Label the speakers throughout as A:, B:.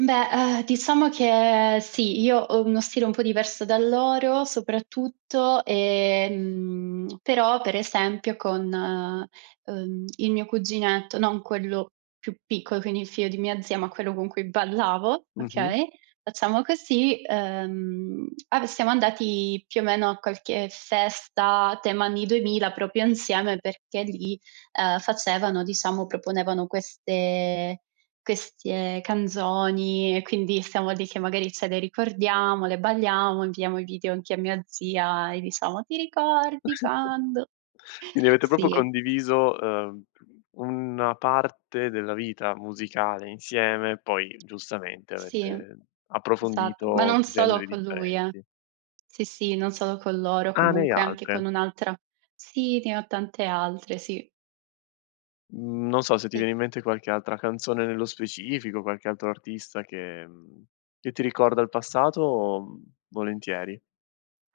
A: Beh, ehm, diciamo che sì, io ho uno stile un po' diverso dal loro, soprattutto, ehm, però, per esempio con, uhm, il mio cuginetto, non quello più piccolo, quindi il figlio di mia zia, ma quello con cui ballavo,
B: Mh-mh.
A: okay, facciamo così, ehm, a siamo andati più o meno a qualche festa a tema anni 2000 proprio insieme perché lì, ehm, facevano diciamo, proponevano queste queste canzoni. E quindi stiamo dice: "Magari ce le ricordiamo, le balliamo, inviamo i video anche a mia zia e diciamo: 'Ti ricordi quando'"
B: Quindi avete proprio
A: Sì.
B: condiviso, ehm, u una parte della vita musicale insieme, poi giustamente
A: Sì.
B: avete
A: Esatto. Ma
B: approfondito
A: non
B: generi
A: solo con lui, eh.
B: differenti.
A: Sì, sì, non solo con loro,
B: Ah, ne hai
A: comunque anche
B: altre.
A: con un'altra sì, ne ho tante altre, sì.
B: Mhmm, non so se ti
A: E
B: viene in mente qualche altra canzone nello specifico, qualche altro artista che mhmm, che ti ricorda il passato, mhmm, volentieri.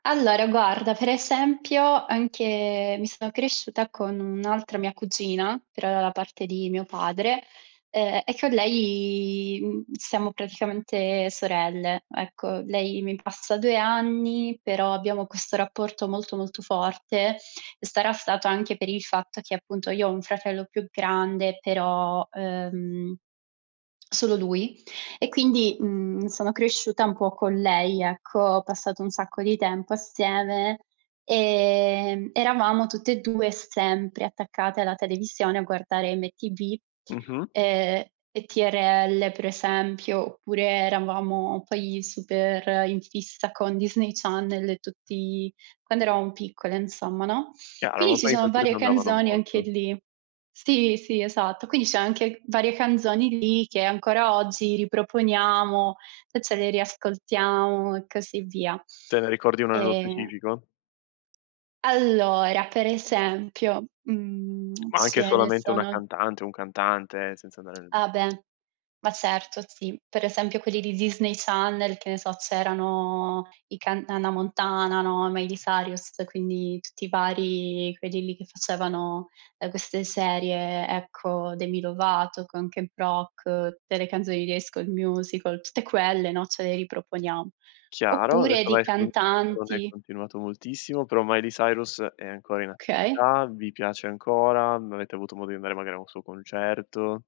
A: Allora, guarda, per esempio, anche mi sono cresciuta con un'altra mia cugina, però dalla parte di mio padre, uhm, e con lei, uhm, siamo praticamente sorelle, ecco. Lei mi passa 2 anni, però abbiamo questo rapporto molto molto forte. Sarà stato anche per il fatto che, appunto, io ho un fratello più grande, però, uhm, solo lui, e quindi, mhmm, sono cresciuta un po' con lei, ecco. Ho passato un sacco di tempo assieme; ehm, eravamo tutte e 2 sempre attaccate alla televisione a guardare MTV,
B: Mh-mh.
A: ehm, e TRL per esempio. Oppure eravamo poi super in fissa con Disney Channel e tutti quando eravamo piccole insomma, no.
B: Chiaro,
A: Quindi
B: ma
A: ci
B: poi i
A: sono varie
B: [unintelligible] andavano
A: canzoni anche
B: molto.
A: lì. Sì, sì, esatto. Quindi c'è anche varie canzoni lì che ancora oggi riproponiamo e ce le riascoltiamo e così via.
B: Te ne ricordi uno nello
A: E
B: specifico?
A: Allora, per esempio, mhmm,
B: Ma anche
A: ce ne
B: solamente una
A: sono
B: cantante, un cantante, senza andare
A: Ah beh. Ma certo, sì. Per esempio quelli di Disney Channel, che ne so, c'erano i canta Hannah Montana, no, Miley Cyrus, quindi tutti i vari quelli lì che facevano, ehm, queste serie, ecco. Demi Lovato con Camp Rock, tutte le canzoni di High School Musical, tutte quelle, no, ce le riproponiamo.
B: Chiaro, ho
A: Oppure
B: detto
A: di
B: "Vai" [unintelligible] non è
A: cantanti
B: continuato moltissimo, però Miley Cyrus è ancora in
A: Okay.
B: attività, vi piace ancora? Non avete avuto modo di andare magari a un suo concerto?